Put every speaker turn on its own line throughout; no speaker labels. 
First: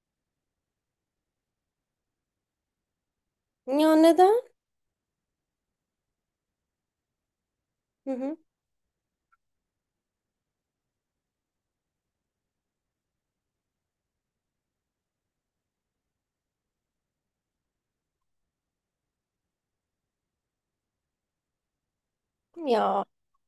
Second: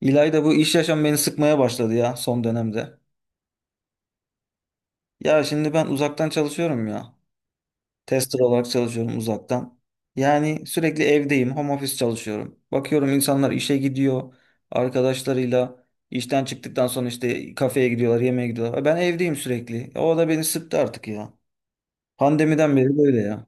İlayda, bu iş yaşam beni sıkmaya başladı ya son dönemde.
Ya neden?
Ya şimdi ben uzaktan çalışıyorum ya.
Hı hı.
Tester olarak çalışıyorum uzaktan. Yani sürekli evdeyim, home office çalışıyorum. Bakıyorum insanlar işe gidiyor, arkadaşlarıyla işten çıktıktan sonra işte kafeye gidiyorlar, yemeğe gidiyorlar. Ben evdeyim sürekli. O da beni sıktı artık ya. Pandemiden beri
Ya
böyle ya.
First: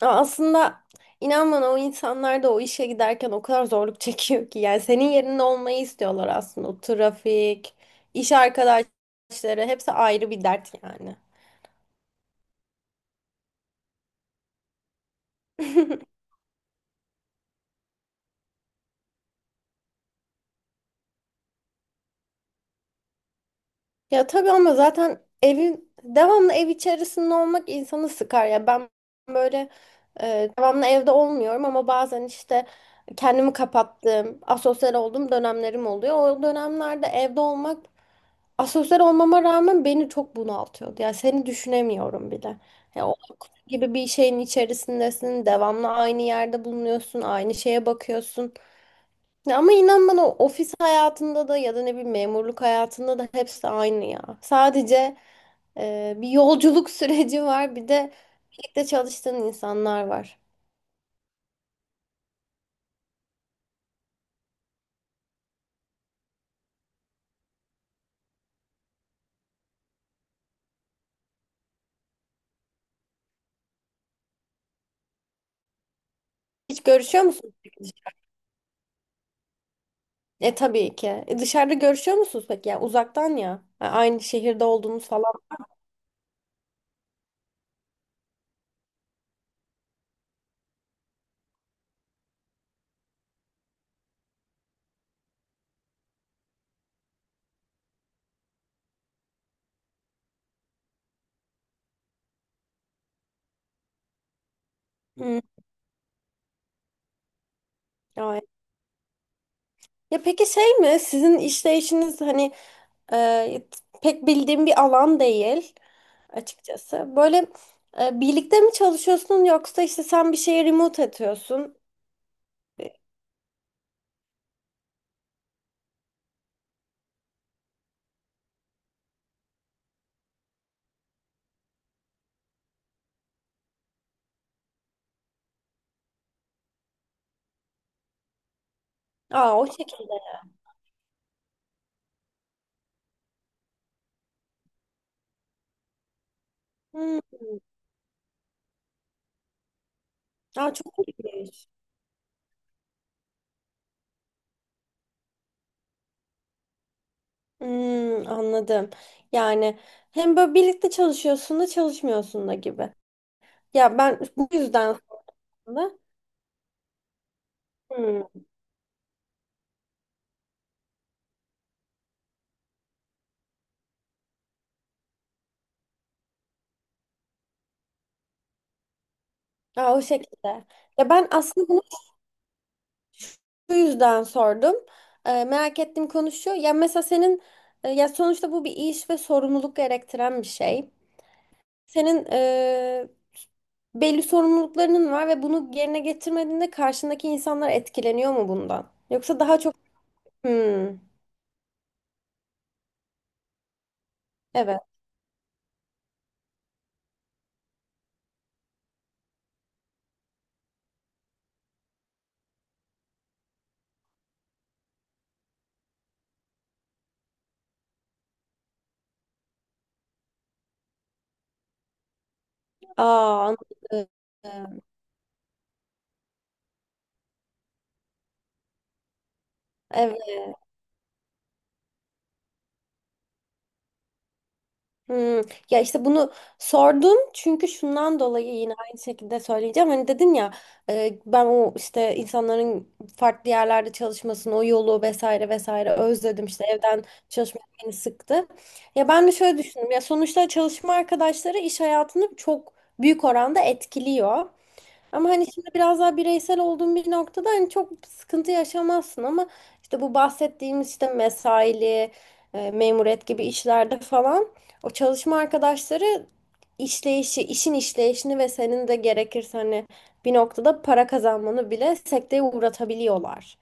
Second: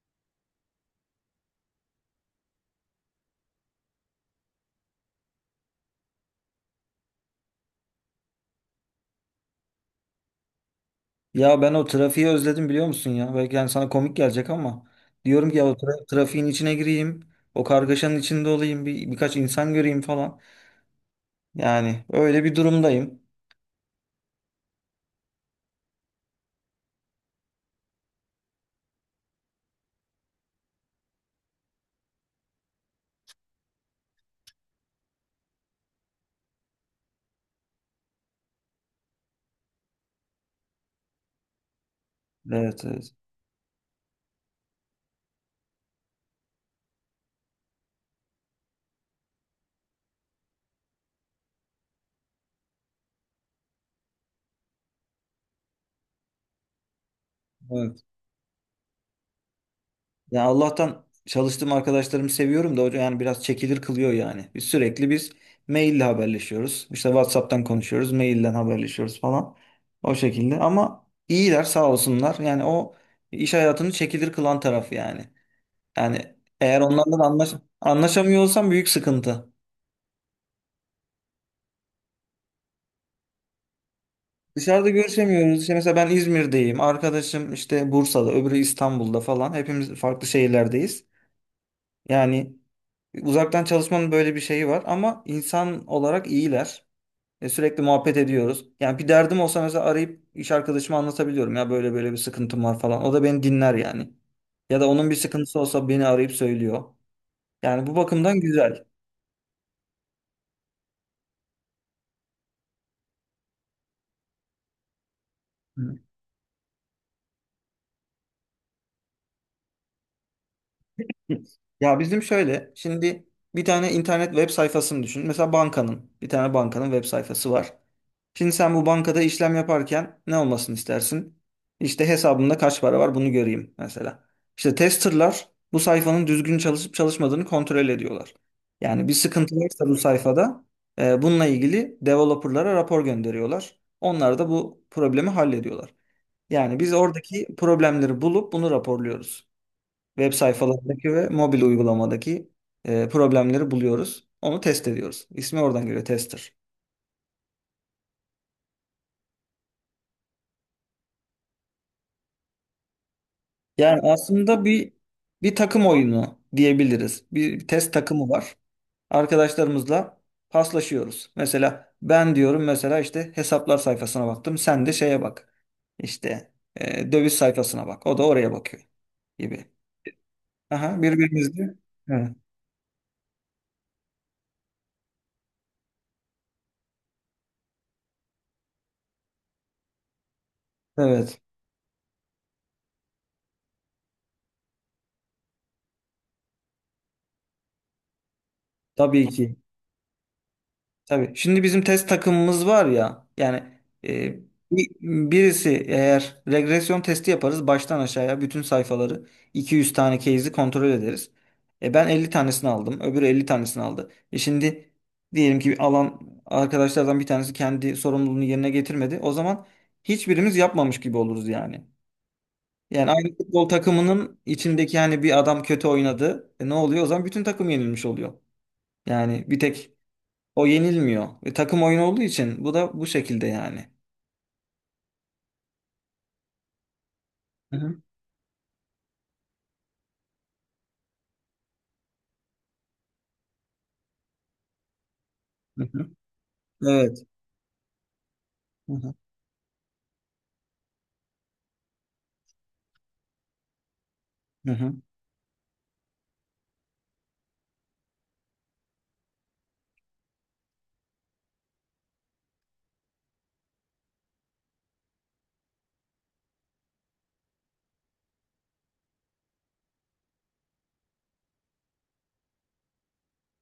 aslında inan bana o insanlar da o işe giderken o kadar zorluk çekiyor ki. Yani senin yerinde olmayı istiyorlar aslında. O trafik, iş arkadaşları hepsi ayrı bir dert yani.
Ya ben o trafiği özledim, biliyor musun ya? Belki yani sana komik gelecek ama diyorum ki ya o trafiğin içine gireyim, o kargaşanın içinde olayım, bir birkaç insan göreyim falan. Yani öyle bir durumdayım.
Ya tabii ama zaten evin devamlı ev içerisinde olmak insanı sıkar. Ya ben böyle devamlı evde olmuyorum ama bazen işte kendimi kapattığım, asosyal olduğum dönemlerim oluyor. O dönemlerde evde olmak asosyal olmama rağmen beni çok bunaltıyordu. Yani seni düşünemiyorum bile.
Evet,
Ya
evet.
o kutu gibi bir şeyin içerisindesin. Devamlı aynı yerde bulunuyorsun. Aynı şeye bakıyorsun. Ya ama inan bana ofis hayatında da ya da ne bileyim memurluk hayatında da hepsi aynı ya. Sadece bir yolculuk süreci var. Bir
Evet.
de birlikte çalıştığın insanlar var.
Ya Allah'tan çalıştığım arkadaşlarımı seviyorum da, hocam, yani biraz çekilir kılıyor yani. Biz sürekli biz maille haberleşiyoruz. İşte WhatsApp'tan konuşuyoruz, mailden haberleşiyoruz falan. O şekilde ama iyiler, sağ olsunlar. Yani o iş hayatını çekilir kılan tarafı yani. Yani eğer
Hiç
onlarla da
görüşüyor
anlaş
musun?
anlaşamıyor olsam büyük sıkıntı.
E tabii ki. E, dışarıda görüşüyor musunuz peki? Yani uzaktan ya. Ha, aynı şehirde
Dışarıda
olduğunuz falan.
görüşemiyoruz. İşte mesela ben İzmir'deyim. Arkadaşım işte Bursa'da, öbürü İstanbul'da falan. Hepimiz farklı şehirlerdeyiz. Yani uzaktan çalışmanın böyle bir şeyi var ama insan olarak iyiler. Sürekli muhabbet ediyoruz. Yani bir derdim olsa mesela arayıp iş arkadaşıma anlatabiliyorum ya, böyle böyle bir sıkıntım var falan. O da beni dinler yani. Ya da onun bir
Hmm,
sıkıntısı olsa beni arayıp söylüyor. Yani bu bakımdan
evet.
güzel.
Ya peki şey mi? Sizin işleyişiniz hani e, pek bildiğim bir alan değil
Hı.
açıkçası. Böyle birlikte mi çalışıyorsun yoksa işte sen bir şeye remote atıyorsun?
Ya bizim şöyle şimdi bir tane internet web sayfasını düşün. Mesela bankanın, bir tane bankanın web sayfası var. Şimdi sen bu bankada işlem yaparken ne olmasını istersin? İşte hesabımda kaç para var, bunu göreyim mesela. İşte testerlar bu sayfanın düzgün çalışıp çalışmadığını kontrol ediyorlar. Yani bir sıkıntı
Aa, o
varsa bu
şekilde.
sayfada bununla ilgili developerlara rapor gönderiyorlar. Onlar da bu problemi hallediyorlar. Yani biz
Hmm.
oradaki problemleri bulup bunu raporluyoruz. Web
Aa, çok
sayfalarındaki ve mobil
ilginç.
uygulamadaki problemleri buluyoruz. Onu test ediyoruz. İsmi oradan geliyor, tester.
Hmm, anladım. Yani hem böyle birlikte çalışıyorsun da çalışmıyorsun da gibi. Ya
Yani
ben bu
aslında
yüzden
bir takım
aslında.
oyunu diyebiliriz. Bir test takımı
Hmm.
var. Arkadaşlarımızla paslaşıyoruz. Mesela ben diyorum, mesela işte hesaplar sayfasına baktım. Sen de şeye bak. İşte döviz sayfasına bak. O da oraya bakıyor gibi.
Aa, o şekilde.
Aha,
Ya ben aslında
birbirimizle.
bunu
Evet.
şu yüzden sordum. Merak ettim konu şu. Ya mesela senin ya sonuçta bu bir iş ve sorumluluk gerektiren bir şey.
Evet.
Senin belli sorumluluklarının var ve bunu yerine getirmediğinde karşındaki insanlar etkileniyor mu bundan?
Tabii
Yoksa
ki.
daha çok hmm,
Tabii. Şimdi bizim test takımımız var ya, yani e,
evet.
bi- birisi eğer regresyon testi yaparız, baştan aşağıya bütün sayfaları 200 tane case'i kontrol ederiz. Ben 50 tanesini aldım. Öbürü 50 tanesini aldı. Şimdi diyelim ki alan arkadaşlardan bir tanesi kendi sorumluluğunu yerine getirmedi. O zaman hiçbirimiz yapmamış gibi oluruz yani. Yani aynı
Aa,
futbol
anladım.
takımının içindeki yani, bir adam kötü oynadı. Ne oluyor? O zaman bütün takım yenilmiş oluyor. Yani bir tek
Evet.
o yenilmiyor. Takım oyunu olduğu için bu da bu şekilde yani.
Hmm. Ya işte bunu sordum çünkü
Hı hı,
şundan dolayı yine aynı şekilde söyleyeceğim. Hani dedin ya ben o işte insanların farklı yerlerde çalışmasını, o yolu vesaire
hı
vesaire
hı,
özledim. İşte evden
evet.
çalışmak beni sıktı.
Hı
Ya
hı.
ben de şöyle düşündüm. Ya sonuçta çalışma arkadaşları iş hayatını çok büyük oranda etkiliyor.
Hı hı.
Ama hani şimdi biraz daha bireysel olduğum bir noktada hani çok sıkıntı yaşamazsın ama işte bu bahsettiğimiz işte mesaili, memuriyet gibi işlerde falan o çalışma arkadaşları işleyişi, işin işleyişini ve senin de gerekirse hani bir noktada para kazanmanı bile sekteye uğratabiliyorlar.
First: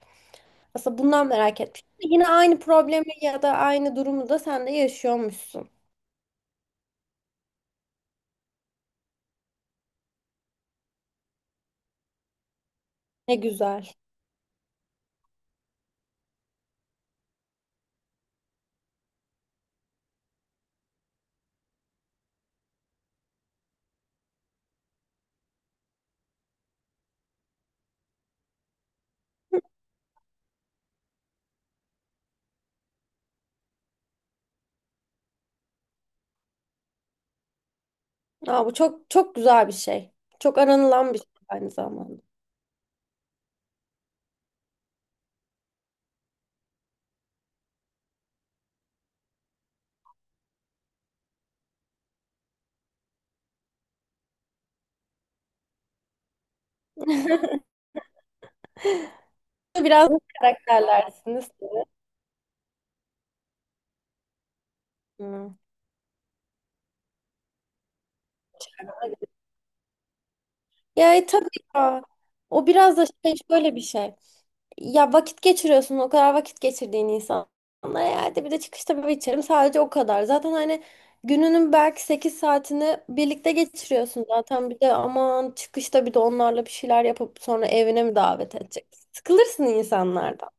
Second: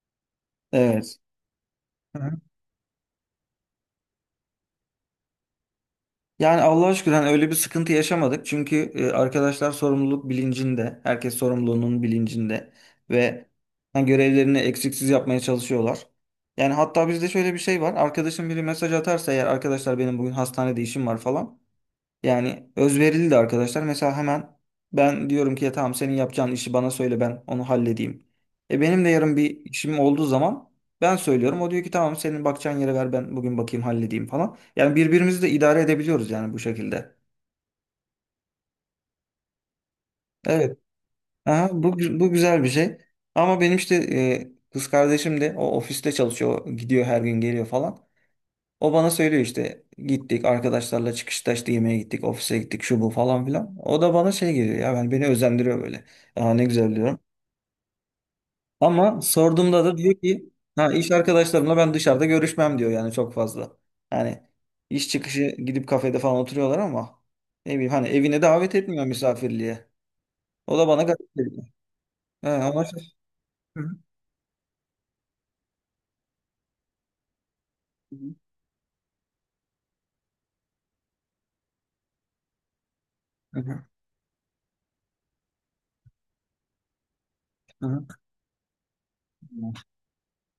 Aslında
Evet.
bundan merak etmiştim.
Hı
Yine
hı.
aynı problemi ya da aynı durumu da sen de yaşıyormuşsun.
Yani Allah'a şükür, hani öyle bir sıkıntı yaşamadık. Çünkü arkadaşlar sorumluluk bilincinde, herkes sorumluluğunun bilincinde
Ne
ve
güzel.
hani görevlerini eksiksiz yapmaya çalışıyorlar. Yani hatta bizde şöyle bir şey var. Arkadaşım biri mesaj atarsa eğer, arkadaşlar benim bugün hastanede işim var falan. Yani özverili de arkadaşlar. Mesela hemen ben diyorum ki ya, tamam, senin yapacağın işi bana söyle, ben onu halledeyim. E benim de yarın bir işim olduğu zaman ben söylüyorum. O diyor ki tamam, senin bakacağın yere ver, ben bugün bakayım, halledeyim falan. Yani birbirimizi de idare edebiliyoruz yani bu şekilde.
Aa, bu çok çok güzel bir şey. Çok
Evet.
aranılan bir şey
Aha,
aynı
bu,
zamanda.
bu güzel bir şey. Ama benim işte kız kardeşim de o ofiste çalışıyor. Gidiyor her gün, geliyor falan. O bana söylüyor işte, gittik arkadaşlarla çıkışta işte yemeğe gittik, ofise gittik, şu bu falan filan. O da bana şey geliyor ya, ben, beni özendiriyor böyle. Aa, ne güzel diyorum. Ama sorduğumda da
Biraz
diyor
da
ki ha, iş
karakterlersiniz.
arkadaşlarımla ben dışarıda görüşmem diyor, yani çok fazla. Yani iş çıkışı
Hı.
gidip kafede falan oturuyorlar ama ne bileyim, hani evine davet etmiyor misafirliğe. O da bana
Ya
garip
tabii
geliyor.
ya.
He,
O
ama
biraz da şey, şöyle bir
hı hı.
şey. Ya vakit geçiriyorsun, o kadar vakit geçirdiğin insanla. Ya hadi bir de çıkışta bir içerim sadece, o kadar. Zaten hani gününün belki 8 saatini birlikte
Hı hı.
geçiriyorsun zaten. Bir de aman çıkışta bir de onlarla bir şeyler yapıp sonra
Hı
evine
hı.
mi davet edeceksin? Sıkılırsın insanlardan.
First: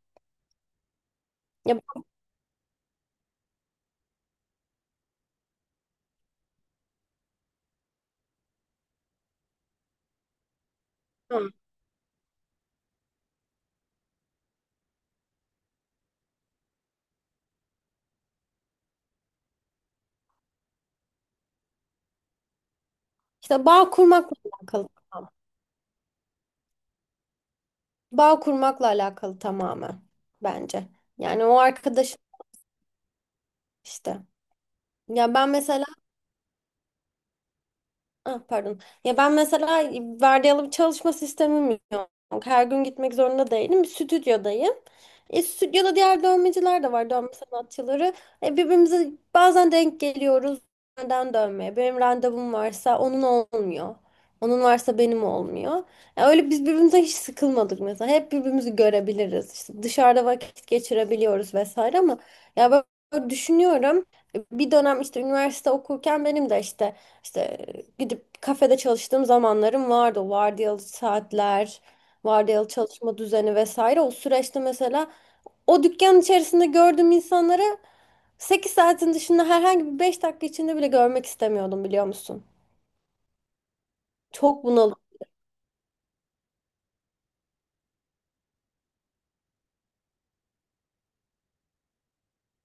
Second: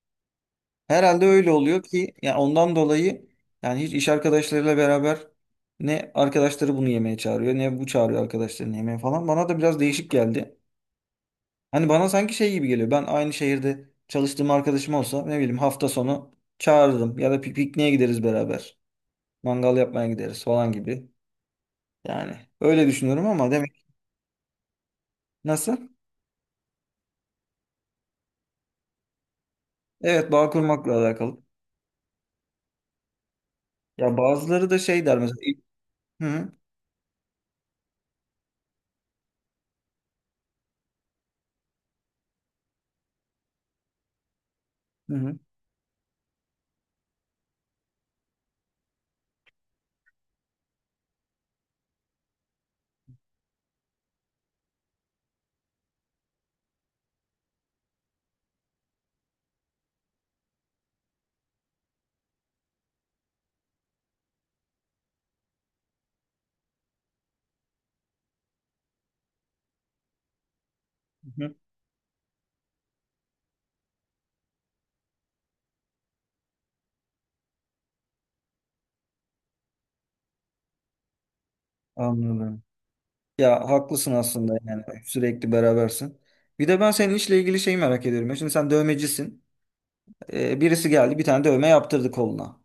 Herhalde öyle
Ya
oluyor ki yani, ondan dolayı yani hiç iş arkadaşlarıyla beraber ne arkadaşları bunu yemeye çağırıyor ne bu çağırıyor arkadaşlarını yemeğe falan. Bana da biraz değişik geldi.
bilmiyorum.
Hani bana sanki şey gibi geliyor. Ben aynı şehirde çalıştığım arkadaşım olsa ne bileyim hafta sonu çağırırım ya da pikniğe gideriz beraber. Mangal yapmaya gideriz falan gibi. Yani öyle düşünüyorum ama
İşte
demek.
bağ kurmakla alakalı. Tamam.
Nasıl?
Bağ kurmakla alakalı tamamen,
Evet, bağ
bence.
kurmakla alakalı.
Yani o arkadaş,
Ya
İşte.
bazıları da şey der
Ya
mesela.
ben mesela,
Hı hı.
ah, pardon. Ya ben mesela vardiyalı bir çalışma sistemim yok. Her gün gitmek zorunda değilim. Bir stüdyodayım.
Hı hı.
E, stüdyoda diğer dövmeciler de var, dövme sanatçıları. E, birbirimize bazen denk geliyoruz. Neden dövmeye? Benim randevum varsa onun olmuyor. Onun varsa benim olmuyor. E, öyle biz birbirimize hiç sıkılmadık mesela. Hep birbirimizi görebiliriz. İşte dışarıda vakit geçirebiliyoruz vesaire ama ya ben düşünüyorum. E, bir dönem işte üniversite okurken benim de işte gidip kafede çalıştığım zamanlarım vardı. O vardiyalı
Hı hı.
saatler, vardiyalı çalışma düzeni vesaire. O süreçte mesela o dükkan içerisinde gördüğüm insanları 8 saatin dışında herhangi bir 5 dakika içinde bile görmek istemiyordum, biliyor musun?
Anladım. Ya haklısın aslında,
Çok
yani
bunalım.
sürekli berabersin. Bir de ben senin işle ilgili şeyi merak ediyorum ya. Şimdi sen dövmecisin. Birisi geldi, bir tane dövme yaptırdı koluna.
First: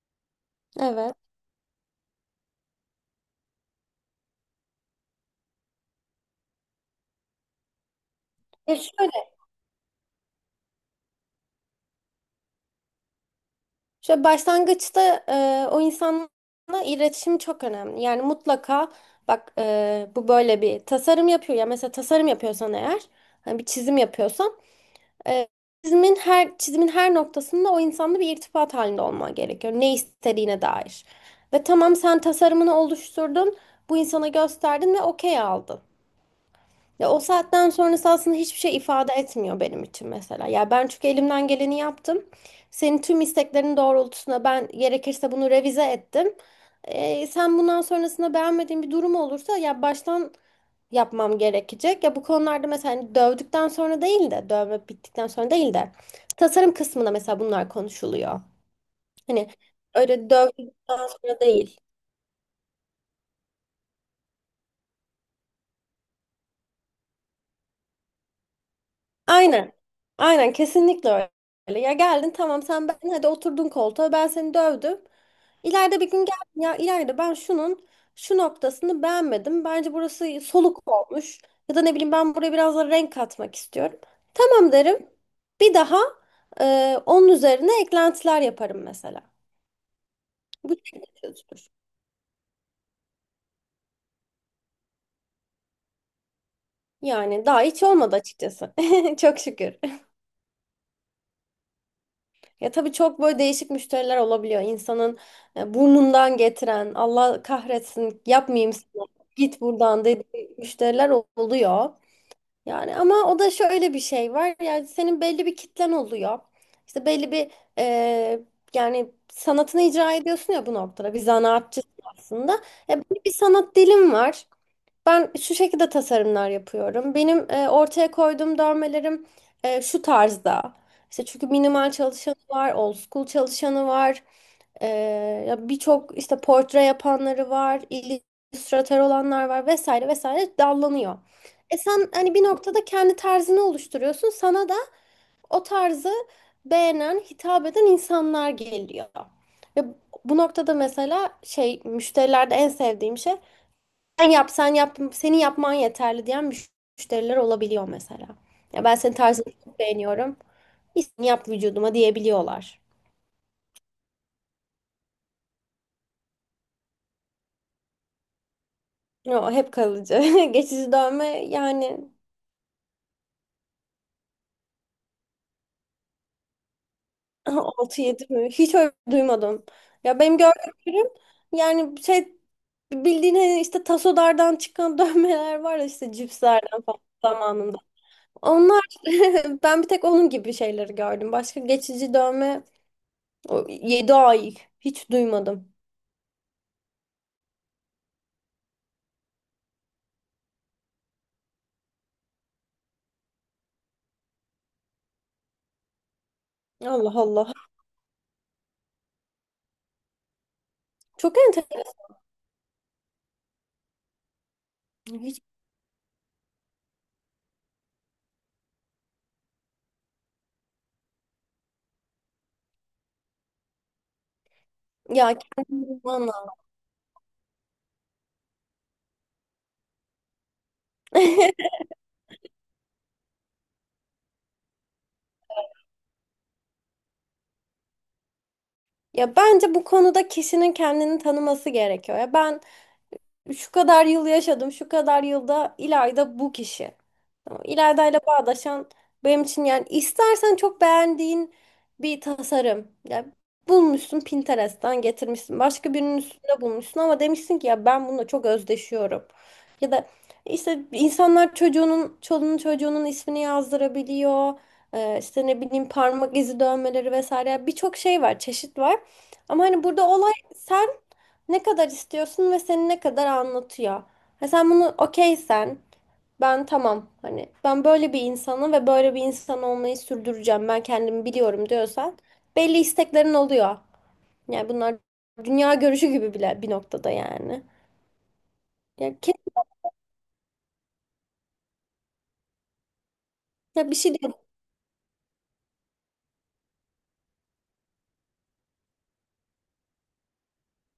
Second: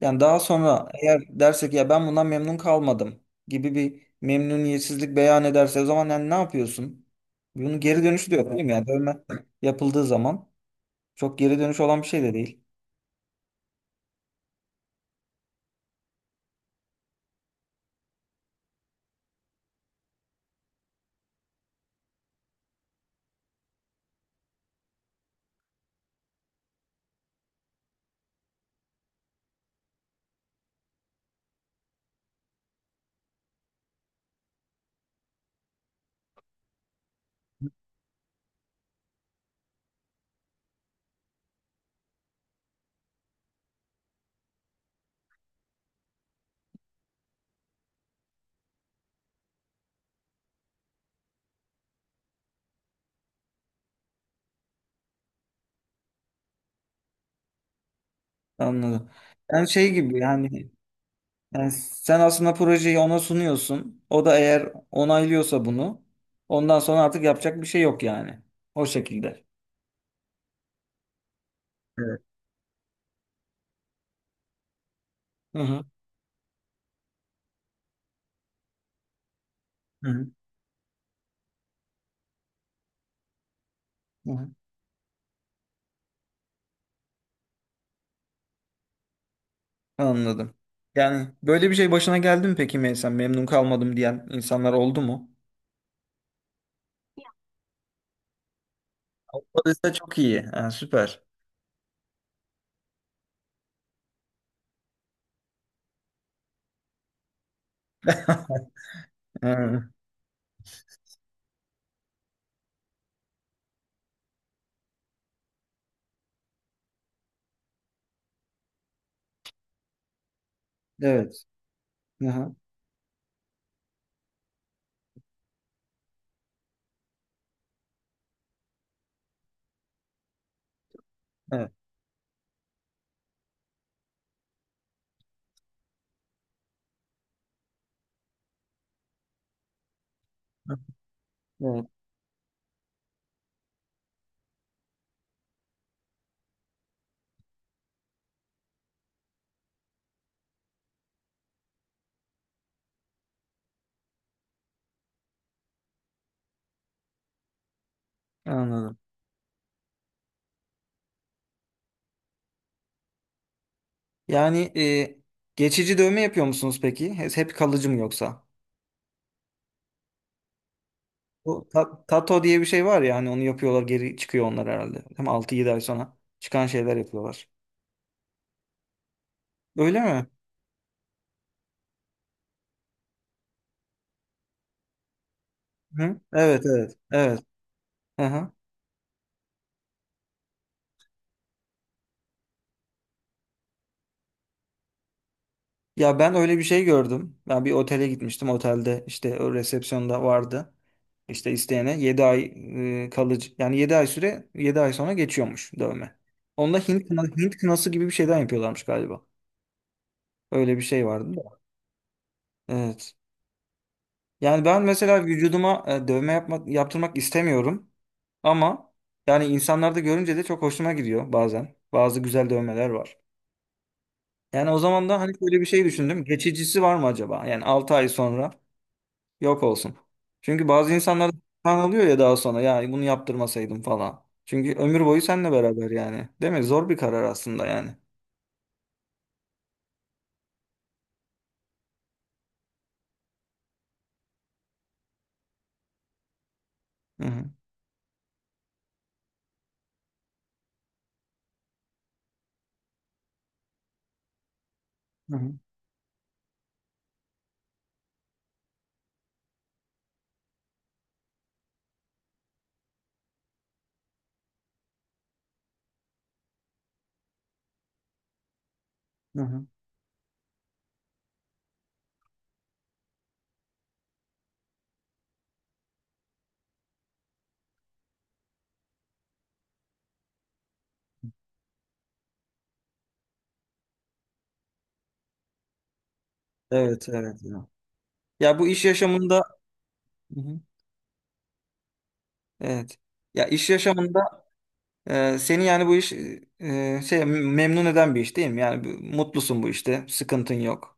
Yani daha sonra
Evet.
eğer dersek ya, ben bundan memnun kalmadım gibi bir memnuniyetsizlik beyan ederse, o zaman yani ne yapıyorsun? Bunun geri dönüşü de yok, değil mi?
E
Yani dövme
şöyle,
yapıldığı zaman çok geri dönüş olan bir şey de değil.
şöyle başlangıçta o insanla iletişim çok önemli. Yani mutlaka bak, bu böyle bir tasarım yapıyor ya, mesela tasarım yapıyorsan eğer, hani bir çizim yapıyorsan. Ee, her çizimin her noktasında o insanla bir irtibat halinde olman gerekiyor. Ne istediğine dair. Ve tamam, sen tasarımını oluşturdun, bu insana gösterdin ve okey aldın. Ya o saatten sonrası aslında hiçbir şey ifade etmiyor benim için mesela. Ya ben çünkü elimden geleni yaptım. Senin tüm isteklerin doğrultusunda ben gerekirse bunu revize ettim. Sen bundan sonrasında beğenmediğin bir durum olursa ya baştan yapmam gerekecek. Ya bu konularda mesela hani dövdükten sonra değil de dövme bittikten sonra değil de tasarım kısmında mesela bunlar konuşuluyor.
Anladım.
Hani
Yani şey gibi
öyle dövdükten
yani,
sonra
yani
değil.
sen aslında projeyi ona sunuyorsun. O da eğer onaylıyorsa bunu, ondan sonra artık yapacak bir şey yok yani. O şekilde.
Aynen. Aynen, kesinlikle öyle. Ya
Evet.
geldin, tamam sen, ben hadi, oturdun koltuğa, ben seni dövdüm.
Hı hı.
İleride bir gün geldin, ya ileride ben şunun şu noktasını beğenmedim. Bence
Hı hı.
burası soluk olmuş. Ya da ne bileyim ben buraya biraz da renk katmak istiyorum.
Hı hı.
Tamam derim. Bir daha onun üzerine eklentiler yaparım mesela.
Anladım.
Bu şekilde
Yani böyle
çözülür.
bir şey başına geldi mi peki, Meysen? Memnun kalmadım diyen insanlar oldu mu?
Yani daha hiç olmadı açıkçası. Çok şükür.
Olursa çok iyi. Ha, süper.
Ya tabii çok böyle değişik müşteriler olabiliyor. İnsanın burnundan getiren, Allah kahretsin yapmayayım sana, git
Hı.
buradan dediği müşteriler oluyor. Yani ama o da şöyle bir şey var. Yani senin belli bir kitlen oluyor. İşte belli bir e, yani sanatını icra ediyorsun ya bu noktada. Bir
Evet.
zanaatçısın
Hı hı.
aslında. E, belli bir sanat dilin var. Ben şu şekilde tasarımlar yapıyorum. Benim ortaya koyduğum dövmelerim şu tarzda. İşte çünkü
Evet.
minimal çalışanı var, old school çalışanı var. E, ya birçok işte portre yapanları var, illüstratör olanlar var vesaire vesaire
Hı.
dallanıyor. E
Evet.
sen hani bir noktada kendi tarzını oluşturuyorsun. Sana da o tarzı beğenen, hitap eden insanlar geliyor. Ve bu noktada mesela şey, müşterilerde en sevdiğim şey, sen yap, sen yap, senin yapman yeterli diyen müşteriler olabiliyor mesela. Ya ben
Anladım.
senin tarzını çok beğeniyorum. İstediğini yap vücuduma diyebiliyorlar.
Yani geçici dövme yapıyor musunuz peki? Hep hep kalıcı mı yoksa?
Yo, hep kalıcı. Geçici dövme
Bu
yani
tato diye bir şey var ya hani, onu yapıyorlar, geri çıkıyor onlar herhalde. Hem 6-7 ay sonra çıkan şeyler yapıyorlar.
altı yedi mi? Hiç öyle duymadım.
Öyle
Ya
mi?
benim gördüğüm ürün yani şey, bildiğin hani işte tasolardan çıkan dövmeler var ya işte
Hı? Evet,
cipslerden
evet,
falan
evet.
zamanında.
Aha.
Onlar, ben bir tek onun gibi şeyleri gördüm. Başka geçici dövme 7 ay hiç duymadım.
Ya ben öyle bir şey gördüm. Ben bir otele gitmiştim. Otelde işte o resepsiyonda vardı. İşte isteyene 7 ay kalıcı, yani 7 ay süre, 7 ay sonra geçiyormuş dövme. Onda Hint,
Allah Allah.
Hint kınası gibi bir şeyden yapıyorlarmış galiba. Öyle bir şey vardı
Çok
da.
enteresan.
Evet. Yani ben mesela
Hiç...
vücuduma dövme yapmak, yaptırmak istemiyorum. Ama yani insanlarda görünce de çok hoşuma gidiyor bazen. Bazı güzel dövmeler var. Yani o zaman da hani
Ya
böyle bir şey
kendini bulman
düşündüm.
lazım.
Geçicisi var mı acaba? Yani 6 ay sonra yok olsun. Çünkü bazı insanlar kan alıyor ya daha sonra, ya bunu yaptırmasaydım falan. Çünkü ömür boyu seninle beraber yani. Değil mi? Zor bir karar aslında yani.
Ya bence bu konuda kişinin kendini tanıması gerekiyor. Ya ben şu kadar yıl yaşadım, şu kadar yılda İlayda bu kişi.
Hı hı.
Tamam, İlayda ile bağdaşan benim için yani, istersen çok beğendiğin bir tasarım. Ya bulmuşsun, Pinterest'ten
Hı hı.
getirmişsin. Başka birinin üstünde bulmuşsun ama demişsin ki ya ben bununla çok özdeşiyorum. Ya da işte insanlar çocuğunun, çoluğunun çocuğunun ismini yazdırabiliyor. İşte ne bileyim parmak izi dövmeleri vesaire. Birçok şey var, çeşit var.
Hı
Ama
hı.
hani burada olay sen ne kadar istiyorsun ve seni ne kadar anlatıyor. Ha, sen bunu okeysen, ben tamam hani ben böyle bir insanım ve böyle bir insan olmayı sürdüreceğim ben kendimi biliyorum diyorsan belli isteklerin oluyor. Yani bunlar dünya görüşü gibi bile bir
Evet,
noktada
evet.
yani.
Ya, ya bu iş
Ya,
yaşamında hı hı, evet. Ya iş
ya bir şey değil.
yaşamında seni yani bu iş şey, memnun eden bir iş değil mi? Yani bu- mutlusun bu işte. Sıkıntın yok.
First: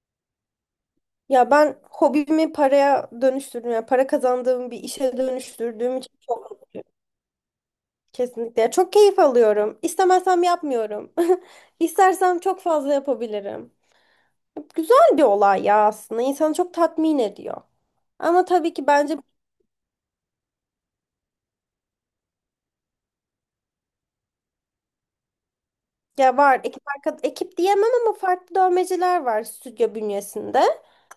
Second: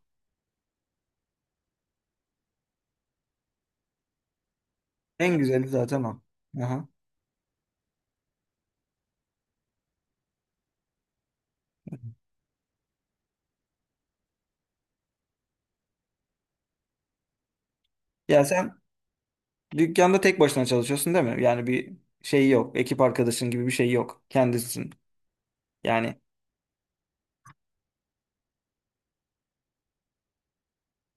Ya ben hobimi paraya dönüştürdüm. Ya para kazandığım bir işe
En güzeli
dönüştürdüğüm
zaten
için
o.
çok mutluyum.
Aha.
Kesinlikle. Ya çok keyif alıyorum. İstemezsem yapmıyorum. İstersem çok fazla yapabilirim. Güzel bir olay ya aslında. İnsanı çok tatmin ediyor.
Ya
Ama tabii
sen
ki bence
dükkanda tek başına çalışıyorsun değil mi? Yani bir şey yok. Ekip arkadaşın gibi bir şey yok. Kendisin. Yani
ya var ekip, ekip diyemem ama farklı dövmeciler var stüdyo bünyesinde.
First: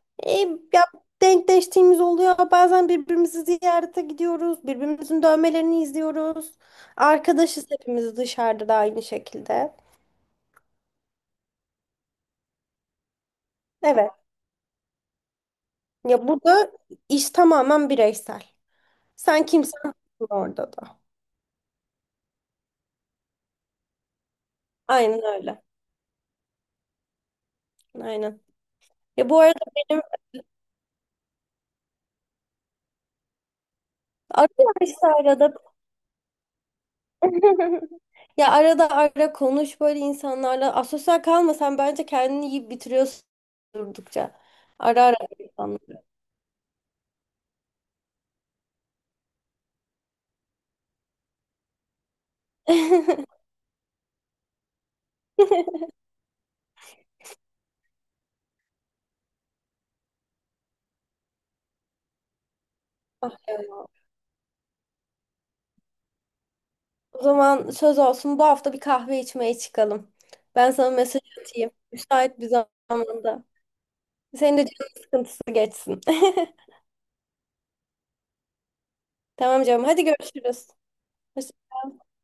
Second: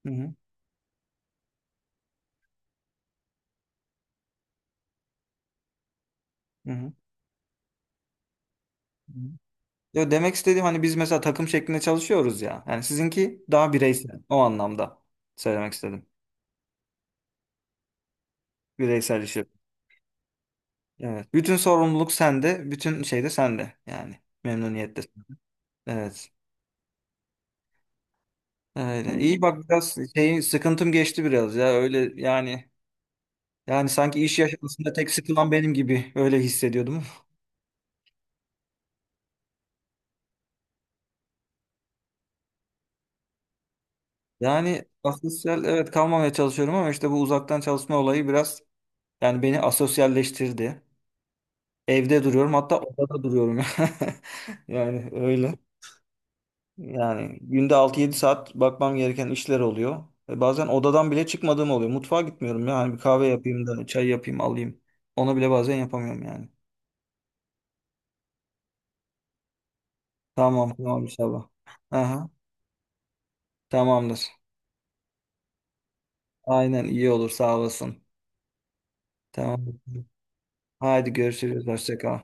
hı
E,
hı,
ya denkleştiğimiz oluyor. Bazen birbirimizi ziyarete gidiyoruz. Birbirimizin dövmelerini izliyoruz.
hı hı,
Arkadaşız hepimiz, dışarıda da aynı
hı.
şekilde.
Yo, demek istediğim hani biz mesela takım şeklinde çalışıyoruz ya. Yani sizinki daha
Evet.
bireysel. O anlamda söylemek istedim.
Ya burada iş tamamen bireysel.
Bireysel iş
Sen
yapıyor.
kimsen orada da.
Evet. Bütün sorumluluk sende. Bütün şey de sende. Yani memnuniyette.
Aynen öyle.
Evet.
Aynen.
Öyle. Hani
Ya bu
İyi
arada
bak, biraz
benim
şeyin, sıkıntım geçti biraz ya, öyle yani, yani sanki iş
arıyor
yaşamasında
işte
tek sıkılan
arada.
benim gibi öyle hissediyordum.
Ya arada ara konuş böyle insanlarla. Asosyal kalmasan, bence kendini yiyip bitiriyorsun durdukça.
Yani
Ara ara
asosyal, evet,
insanlar.
kalmamaya çalışıyorum ama işte bu uzaktan çalışma olayı biraz yani beni asosyalleştirdi. Evde duruyorum, hatta odada duruyorum. Yani öyle. Yani günde 6-7 saat bakmam gereken işler oluyor. Bazen odadan bile çıkmadığım oluyor. Mutfağa gitmiyorum yani, bir kahve
Ah,
yapayım
evet.
da, çay yapayım, alayım. Onu bile bazen yapamıyorum yani.
O zaman söz olsun, bu hafta bir kahve içmeye çıkalım. Ben
Tamam,
sana
tamam,
mesaj
inşallah.
atayım.
Aha,
Müsait bir zamanda.
tamamdır.
Senin de canın sıkıntısı geçsin.
Aynen, iyi olur, sağ olasın.
Tamam
Tamam.
canım, hadi görüşürüz.
Haydi görüşürüz. Hoşça kal.